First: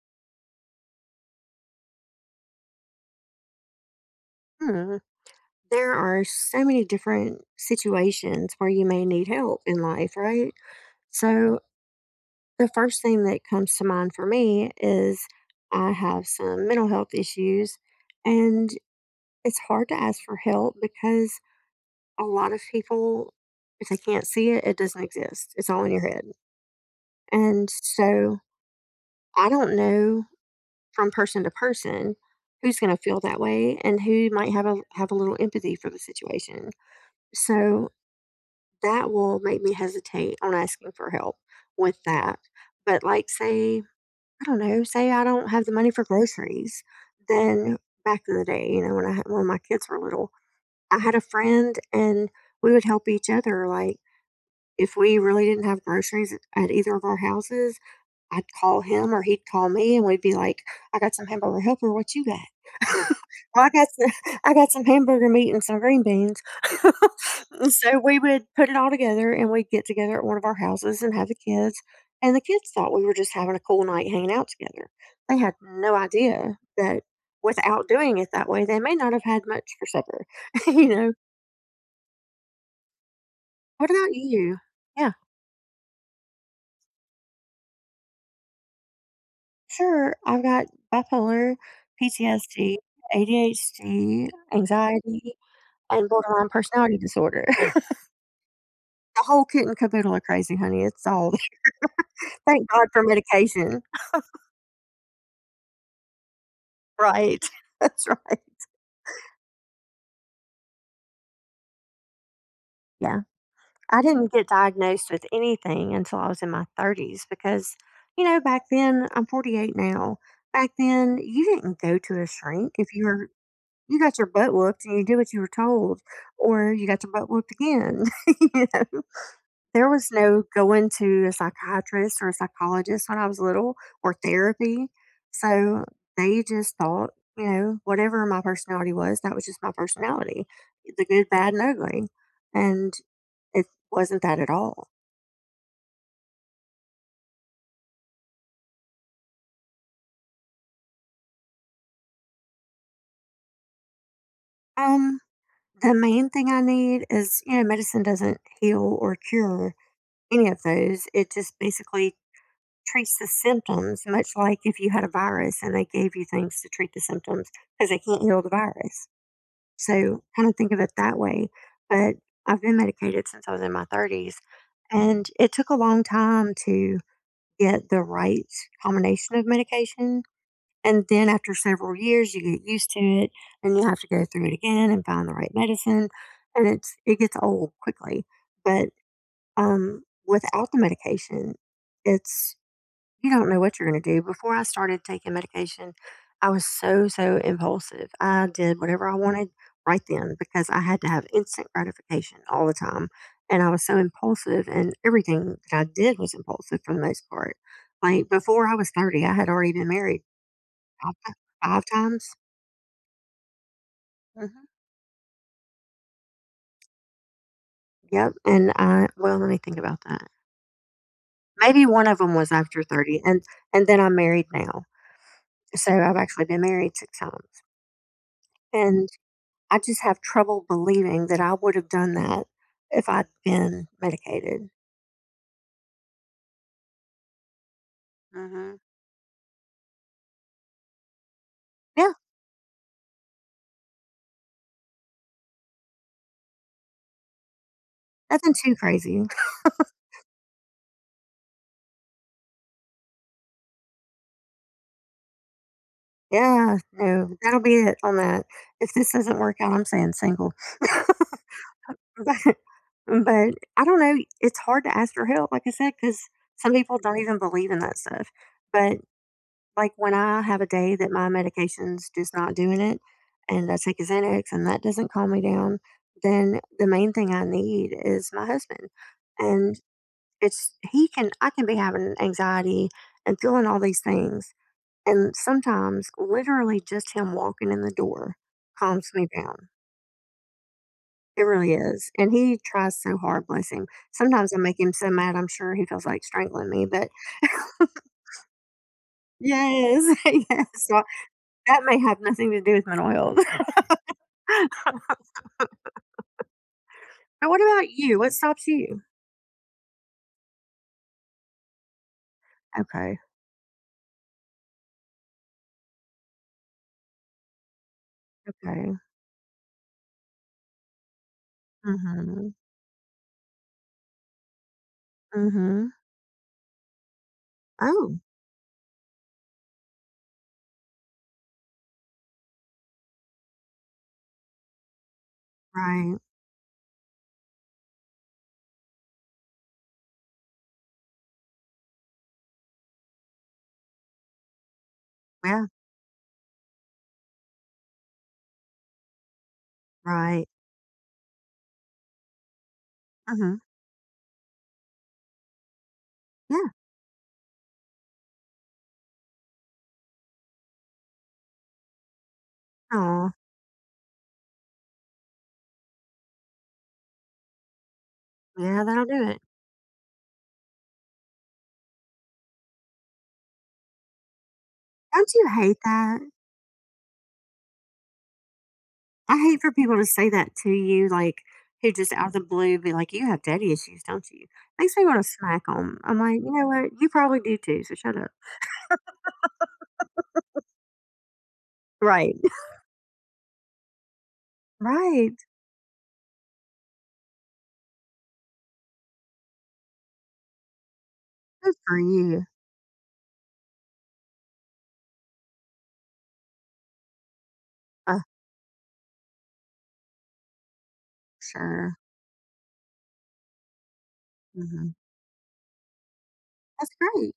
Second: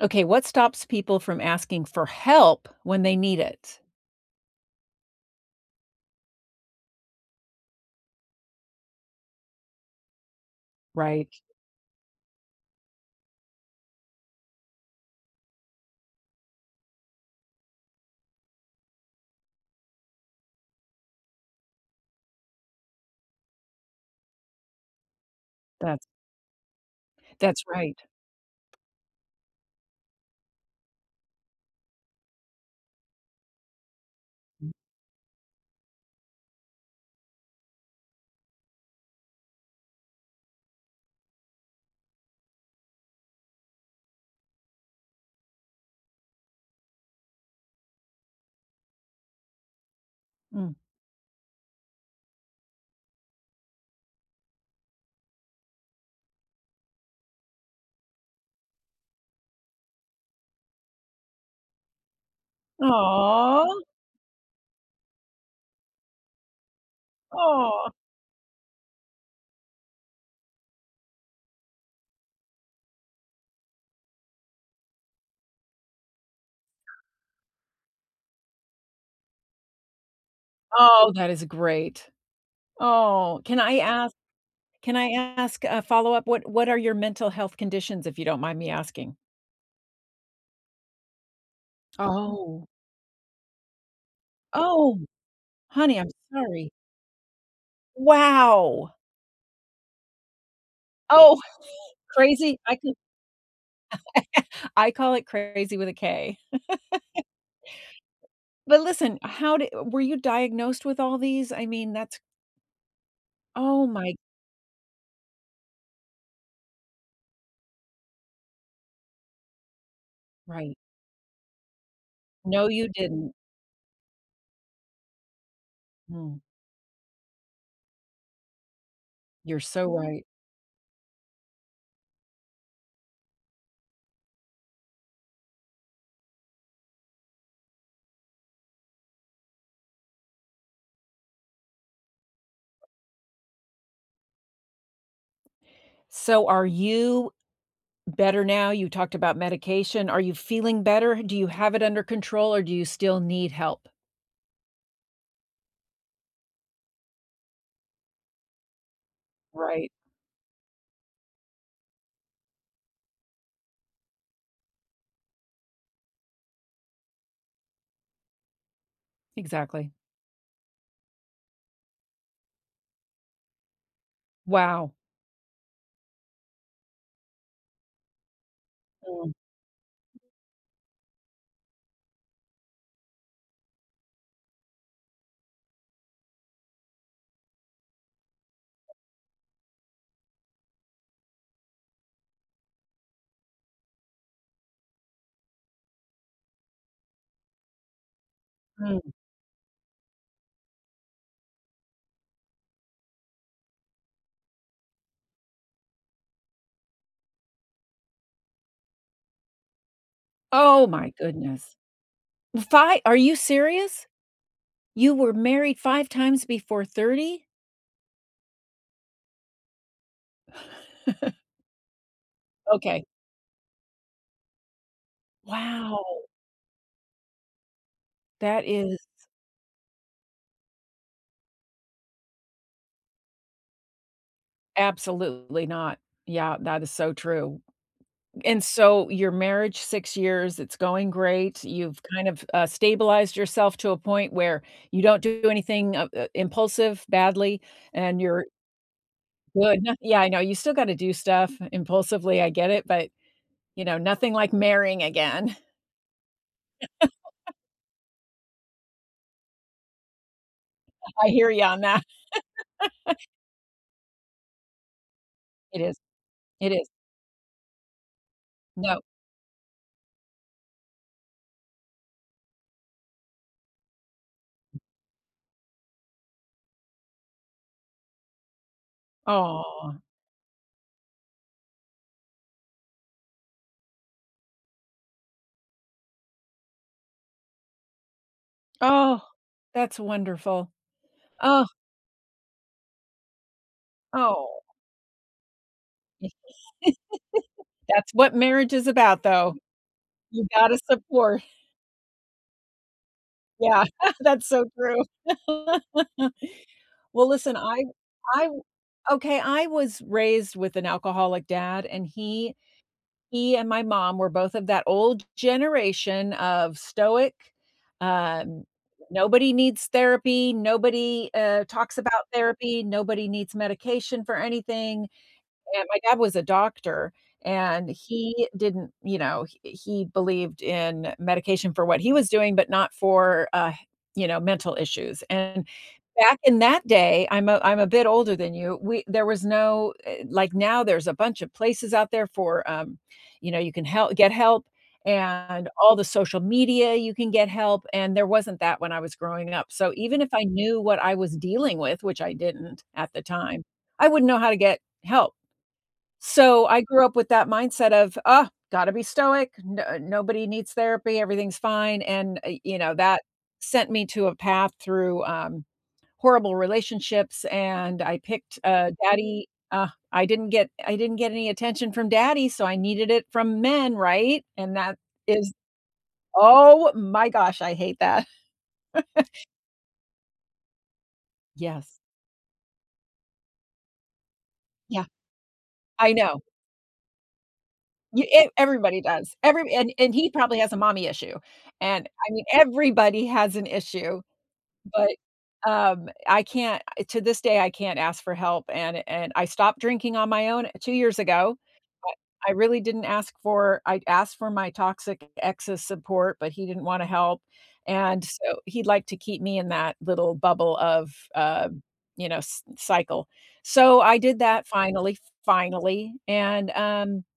Okay, what stops people from asking for help when they need it? Hmm. There are so many different situations where you may need help in life, right? Right, So, the first thing that comes to mind for me is I have some mental health issues, and it's hard to ask for help because a lot of people, if they can't see it, it doesn't exist. It's all in that's your head. that's And right. so, I don't know from person to person who's going to feel that way and who might have a little empathy for the situation. So, that will make me hesitate on asking for help with that. But like, say, I don't know, say I don't have the money for groceries, then back in the day, you know, when my kids were little, Mm. I had a friend and we would help each other. Like if we really didn't have groceries at either of our houses, I'd call him or he'd call me, and we'd be like, "I got some hamburger helper. What you got?" "Well, I Oh, got some I got some hamburger meat and some green beans." aw. So we would put it all together, and we'd get together at one of our houses and have the kids, and the kids thought we were just having a cool night hanging out together. They had no idea that without doing it that way, they may not have had much for supper, you know? Oh, that is great. Oh, can I What about ask you? can I Yeah. ask a follow-up? What are your mental health conditions, if you don't mind me asking? Sure, I've got bipolar, Oh, PTSD, ADHD, oh, anxiety, honey, and I'm borderline sorry. personality disorder. Wow. The whole kit and caboodle of crazy, honey. It's all Oh, Crazy. thank God for medication. I call it crazy with a K. Right. That's right. But listen, how did were you diagnosed with all these? I mean, that's Yeah. oh I my— didn't get diagnosed with anything until I was in my 30s because, you know, back then, I'm 48 now. Back Right. then, you didn't go to a No, shrink if you you were. didn't. You got your butt whooped and you did what you were told, Mm, or you got your butt whooped again. You know? you're so There was right. no going to a psychiatrist or a psychologist when I was little or therapy. So they just thought, you know, whatever my personality was, that was just my personality, the good, bad, and ugly. And it wasn't that at all. So are you Better now? You talked about medication. Are you feeling better? Do you have it under control or do you still need help? Um, the main thing I need is, you know, medicine doesn't heal or cure Right. any of those. It just basically treats the symptoms, much like if you had a virus and they gave you things to treat the symptoms because they can't heal the virus. Exactly. So, kinda think of it that way, but I've been medicated since I was in my 30s, Wow. and it took a long time to get the right Mm, combination of medication, and then after several years, you get used to it, and you have to go through it again and find the right medicine, and it gets old quickly, but, um, without the medication, it's you don't know what you're gonna do. Before I started taking medication, I was so, so impulsive. I did mm. whatever I wanted right then because I had to have instant gratification all the time. And I was so impulsive, and everything that I did was impulsive for the most part. Like before I was 30, I had already been married Oh my five, ti- goodness. five times. 5— Are you serious? Hmm. You were married 5 times before 30? Yep. And well, let me think about that. Maybe one of them was after Okay. 30, and then I'm married now. So Wow. I've actually been married six times. That is And I just have trouble believing that I would have done that if I'd been medicated. absolutely not. Yeah, that is so true. And Mhm. so your marriage, 6 years, it's going great. You've Yeah, kind of, stabilized yourself to a point where you don't do anything, impulsive badly, and you're nothing too crazy. good. No, yeah, I know, you still gotta do stuff impulsively, I get it, but, you know, nothing like marrying again. Yeah, no, that'll be it on that. If this doesn't work out, I'm saying single. I hear you on that. But but I don't know, it's hard to ask for help, like I It said, is, because it some is. people don't even believe in that stuff. But, No. like, when I have a day that my medication's just not doing it, and I take a Xanax and that doesn't calm me down, then the main thing I need is my husband. And Oh. It's he can I can be having anxiety and feeling all these things, and sometimes literally just him walking in the door calms Oh, me down. that's wonderful. It Oh, really is, and he tries so hard, bless him. Sometimes I oh. make him so mad, I'm sure he feels like strangling me, but That's what marriage is about, though. yes, You yes. gotta So support. that may have nothing to do with mental health. Yeah, that's so true. Well, Now listen, what about you? What I stops you? okay, I was raised with an alcoholic dad, and Okay, he and my mom were both of that old generation of stoic, um, okay. nobody needs therapy, nobody, Mm, talks about mhm, therapy, nobody needs medication for anything. mm, mhm. And my dad was a doctor, and Oh, he didn't you know, he believed in medication for what he was doing, but not for, you know, mental issues, and right. back in that day— I'm a bit older than you, we there was no, like, now there's a bunch of places out there for, you know, you can help get help, Yeah, and all the social media you can get help, and there wasn't that when I was growing up, so even if I right. knew what I was dealing with, which I didn't at the Mm, mhm. time, I wouldn't know how to get help. So, Yeah. I grew up with that mindset of, oh, gotta be stoic, no nobody needs therapy, everything's fine," and, you know, that Oh, sent me to a path through, horrible relationships, and I picked, yeah, that'll do it. daddy— I didn't get any attention from daddy, so I needed it from men, right? And that Don't you is hate that? Oh my gosh, I hate that. I hate for people to say that to you, like, who Yes. just out of the blue be like, "You have daddy issues, don't you?" Makes me Yeah, wanna smack them. I I'm like, know. "You know what? You probably do too, so shut You up." e everybody does. Every And he probably has a mommy issue, and, I Right. mean, everybody has an issue. But, Right. I can't to this day, I can't ask for help, and I stopped drinking on my own, 2 years ago. Good for you. I really didn't ask for I asked for my toxic ex's support, but he didn't wanna help, Uh, and so he'd like to keep me in that little bubble of, sure. you know, c cycle. So I did that Mhm. finally, finally, and, That's great.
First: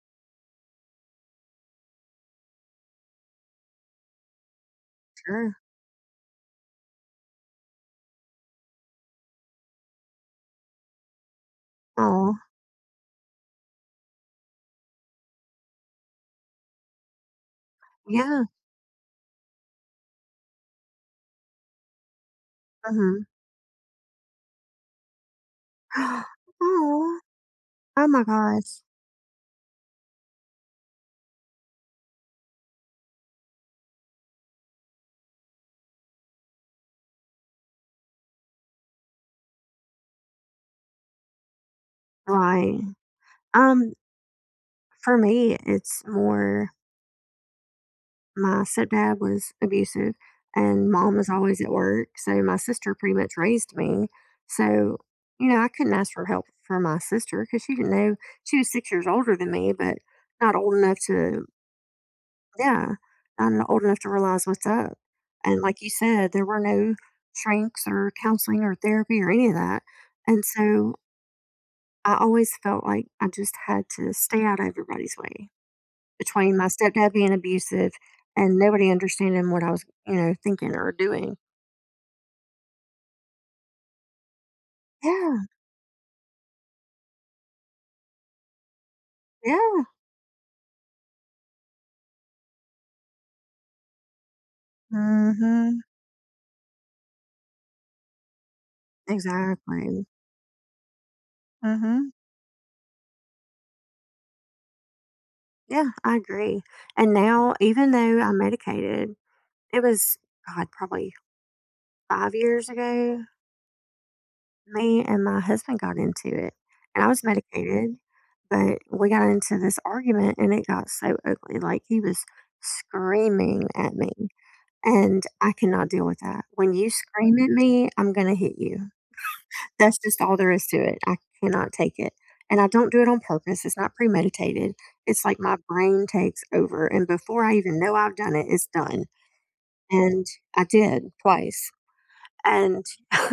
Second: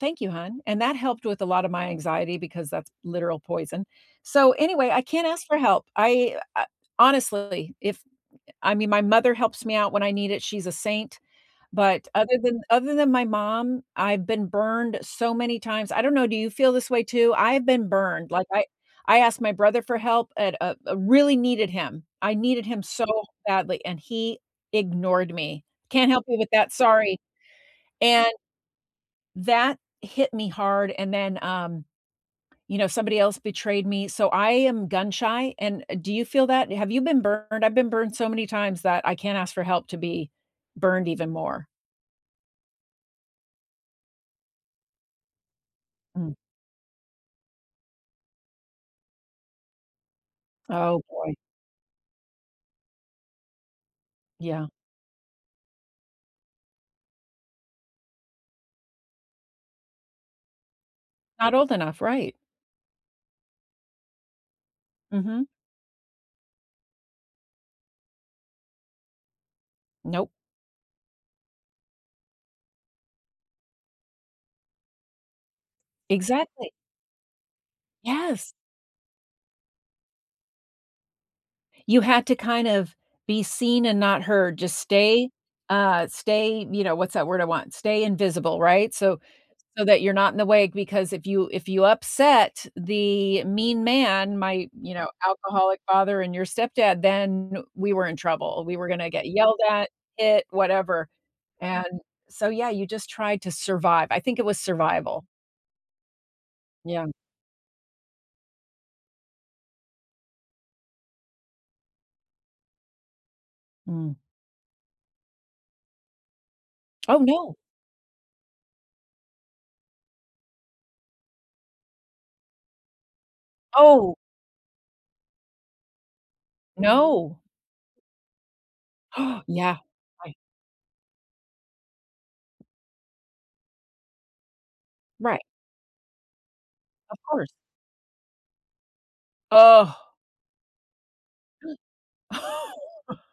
Thank you, hon, and that helped with a lot of my anxiety because that's literal poison. So, anyway, I can't ask Sure. for help. I Honestly, if I mean, my mother helps me out when I need it, she's a saint, but Oh, other than my mom, I've been burned so many times. I don't know, do you feel this way too? I've been burned, yeah. like, I asked my brother for help and, really needed him. I needed him so Mhm. badly, and he ignored me. "Can't help you with that, sorry," Oh. Oh my and gosh. that hit me hard, and then, you know, somebody else betrayed me, so I am gun shy, and do you feel that? Have you been burned? I've been burned so many times that I can't ask for help to be burned even more. Right. Um, for me, it's Mm. more my stepdad was abusive and Oh, mom was boy. always at work. So my sister pretty much raised me. Yeah. So, you know, I couldn't ask for help from my sister because she didn't know. She was 6 years older than me, but not old enough to, Not old enough, right. yeah, not old enough to realize what's up. Mhm. And like you said, there were no shrinks or counseling or therapy or any of that. Nope. And so I always felt like I just had to stay out of everybody's way between my Exactly. stepdad being abusive Yes. and nobody understanding what I was, you know, thinking or doing. You had to kind of be seen and not heard, just stay, Yeah, stay, you know, what's that word I want? Stay invisible, right? So yeah. so that you're not in the wake because if you upset the mean man, my, you know, Mhm. alcoholic father and your stepdad, then we were in trouble. We were gonna get yelled at, Exactly. hit, whatever, and Mhm. so, yeah, you just tried to survive. I think it was survival. Yeah, I agree. Yeah. And now even though I'm medicated, it was God, probably 5 years ago, Mm. me and my husband got into it. And I Oh, was no. medicated, but we got into this argument and it got so ugly. Like he was screaming at me. Oh, And I cannot deal with that. When you scream no. at me, I'm gonna hit you. Yeah. That's just all Right. there is to it. I cannot take it. And I don't do it on purpose. It's not premeditated. It's like Right. my brain takes over. And Of before course. I even know I've done it, it's done. Oh. And I did twice. And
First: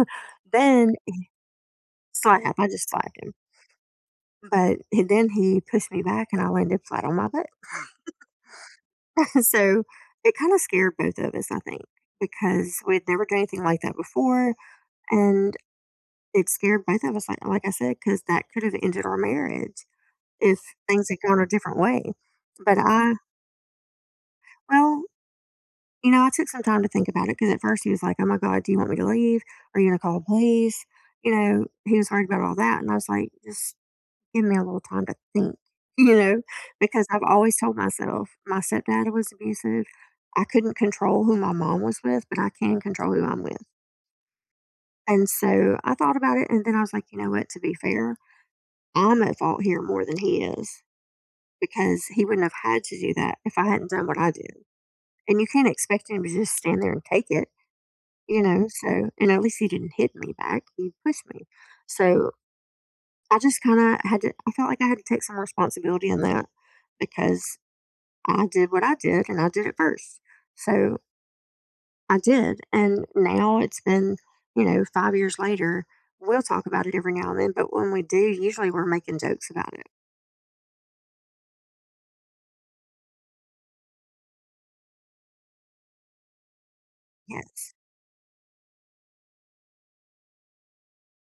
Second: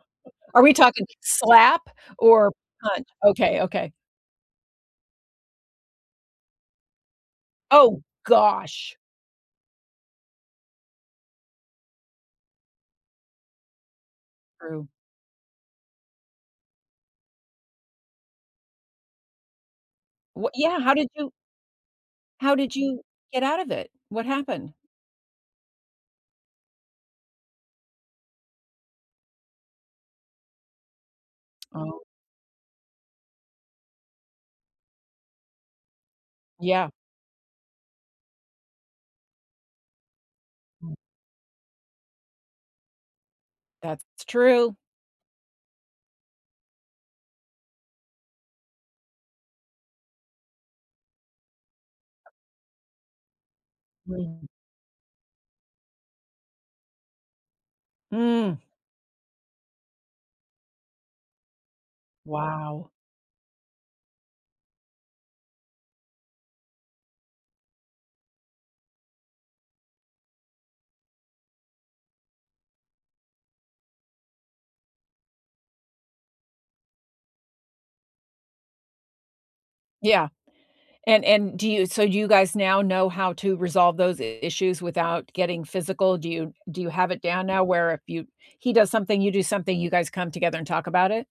Are we then talking slap or slap, I just punch? slapped him. Okay, okay. But then he pushed me back and I landed flat on my butt. Oh gosh. So it kind of scared both of us, I think, because we'd never done anything like that before. True. And it scared both of us, like I said, because that could have ended our marriage What if yeah, things had gone a different way. how did But you I get out of it? What happened? Well, you know, I took some time to think about it because at first he was like, "Oh my god, do you want me to leave? Are you gonna call the police?" You know, he Oh. was worried about all that, and I was like, "Just give me a little time to think," you know, Yeah. because I've always told myself my stepdad was abusive. I couldn't control who my mom was with, but I can control who I'm with. That's true. And so I thought about it, and then I was like, "You know what? To be fair, I'm at fault here more than he is because he wouldn't have had to do that if I hadn't done what I Mm. did. And you can't expect him to just stand there and take it, you Mm. know? So, and at least he didn't hit me back, he pushed me. So Wow. I just kind of had to, I felt like I had to take some responsibility in that because I did what I did and I did it first. So I did. And now it's been, you know, 5 years later. We'll talk about it every now and then, but when we do, usually we're making jokes about it. Yeah. And do you— do you guys now know how to resolve those issues without getting physical? Do you have it down now Yes. where if you— he does something, you do something, you guys come together and talk about it?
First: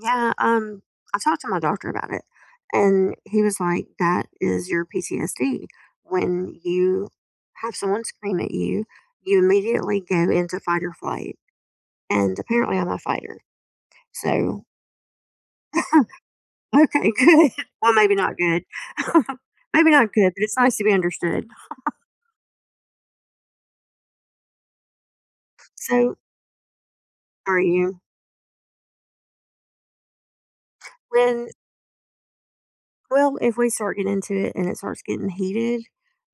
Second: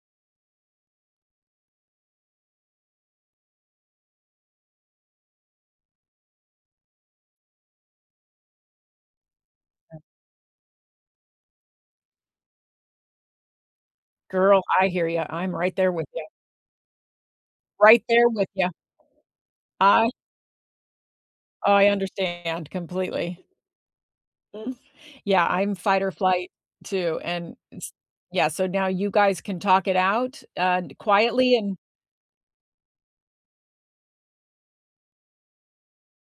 Yeah, I talked to my doctor about it, and he was like, "That is your PTSD. When you have someone scream at you, you immediately go into fight or flight." And apparently, I'm a fighter. Girl, So, I hear you. I'm right there with you. okay, good. Well, Right maybe there not with good. you. Maybe I not good, but it's nice to be understood. I understand completely. Yeah, I'm fight or So, flight too, and are it's— you? yeah, so now you guys can talk it out, When quietly and Well, if we start getting into it and it starts getting heated,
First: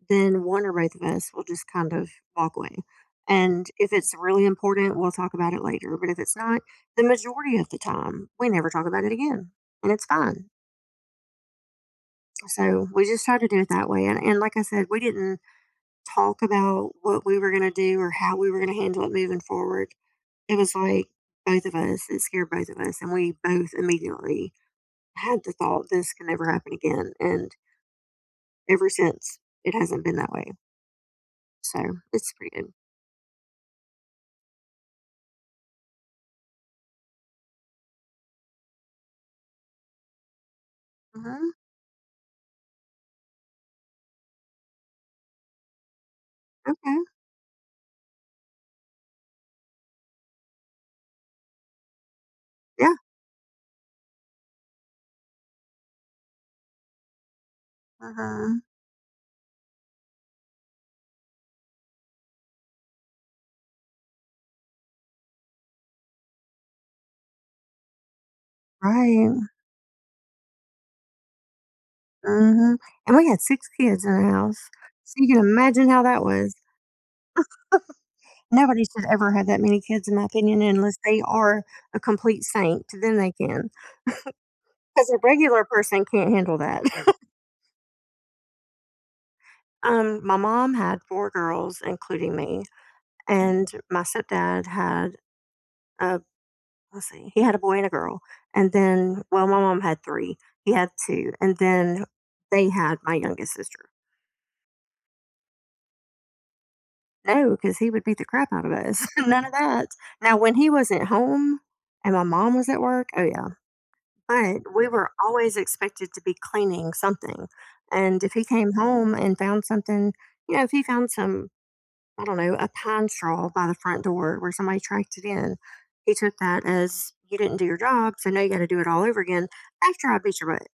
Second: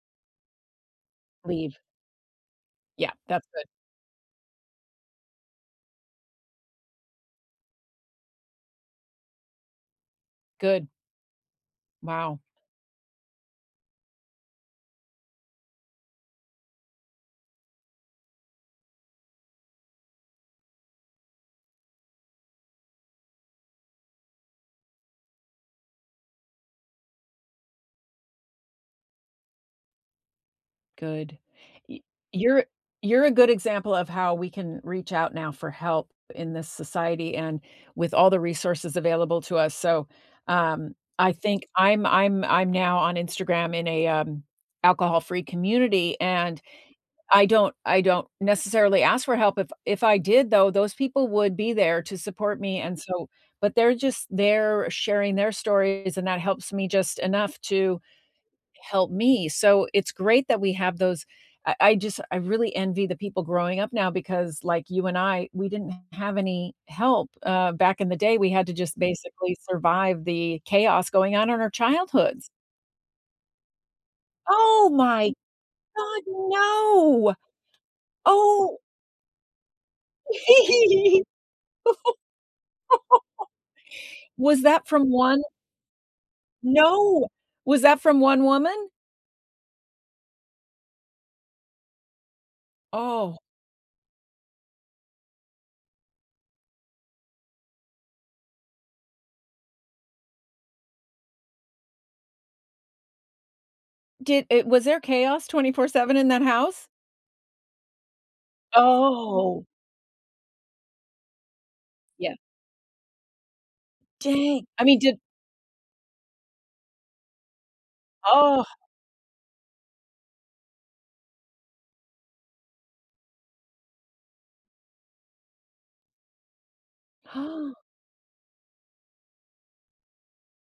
then one or both of us will just leave. kind of walk away. Yeah, that's good. And if it's really important, we'll talk about it later. But if it's not, the majority of the time, we never talk about it again. And it's fine. Good. Wow, So we just try to do it that way. And, like I said, we didn't talk about what we were going to do or how we were going to handle it moving forward. It was like both of us, it scared both of us. And we both immediately had the thought, this can never happen again. And ever since, it hasn't been that way, good. so Y it's pretty You're good. A good example of how we can reach out now for help in this society and with all the resources available to us, so, I Mhm, think I'm now on Instagram in a, alcohol-free community, and okay, I don't necessarily ask for help. If I did though, those people would be there to support me, yeah, and so but they're just there sharing their stories, and that helps me just enough to mhm, help me. So it's great that we have those. I just I really envy the people growing up now because like you and I, we didn't have any help, back in the day, we had to just right, basically survive the chaos going on in our childhoods. mhm, and we had 6 kids in the house, Oh so my you can imagine how god, that was. no! Oh. Nobody should ever have that many kids in my opinion unless they are a complete saint, then they can, Was that because from a one regular person can't handle that. No! Was that from one woman? My mom had 4 girls, including me, Oh, and my stepdad had a let's see, he had a boy and a girl. And then, well, my mom had three. He had two. And then they had my youngest sister. did it was there chaos 24/7 in that house? No, because he would beat the crap out of us. None of Oh, that. Now, when he wasn't home and my yeah. mom was at work, oh, yeah. Dang. But I we mean, were did— always expected to be cleaning something. And if he Oh. came home and found something, you know, if he found some, I don't know, a pine straw by the front door where somebody tracked it in, he took that as you didn't do your job. So now you got to do it all over again after I beat your butt.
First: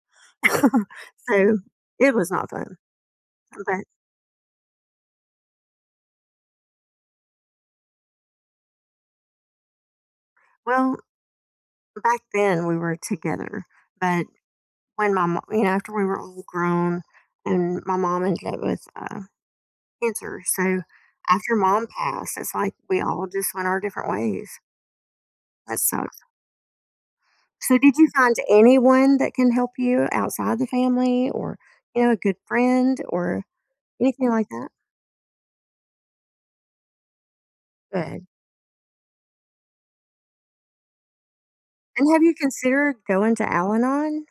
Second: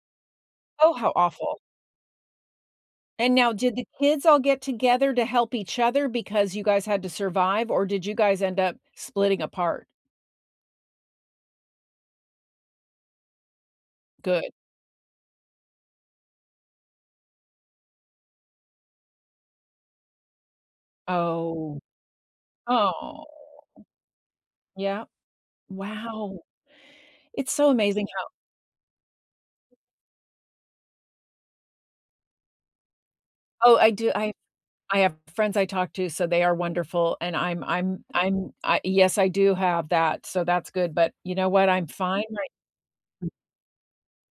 Oh, how So, awful. it was not fun, And now did but the kids all get together to help each other because you guys had to survive, or did you guys end up splitting apart? well, back then we were together, but Good. when my mom, you know, after we were all grown and my mom ended up with, cancer, so after Oh. mom passed, it's like we Oh. all just went our different ways. Yeah. That sucks. Wow. It's so So did amazing you how— find anyone that can help you outside the family or, you know, a good friend or Oh, I do, anything like that? I have friends I talk to, so they are wonderful, and Good. I'm I yes, I do have that, so that's good, but you know what? I'm And have fine you right— considered going to Al-Anon?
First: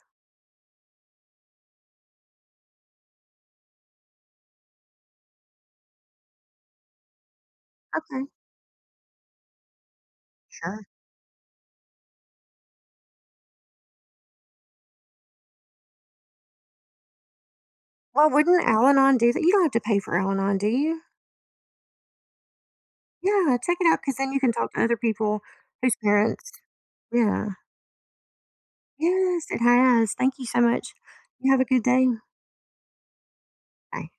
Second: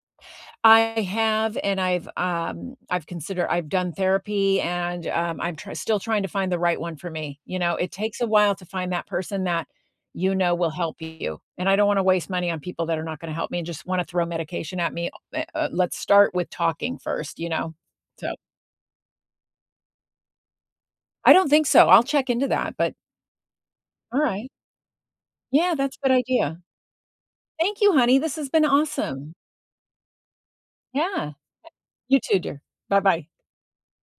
I have, and I've considered, I've done therapy, and, I'm try still trying to find the right one for me, you know? It takes Okay, a while to find that person that you know will sure. help you, and I don't wanna waste money on people that are not gonna help me and just wanna throw medication at me, eh, let's start with talking first, you know? Well, So, wouldn't Al-Anon do that? You don't have to pay for Al-Anon, do you? I don't think so, I'll check into that, but Yeah, check it out because then you alright. can talk to other people Yeah, whose that's a good parents. idea. Yeah. Thank you, honey. This has been awesome. Yes, it has. Thank you so much. Yeah. You have a good day. You too, dear. Bye-bye. Bye.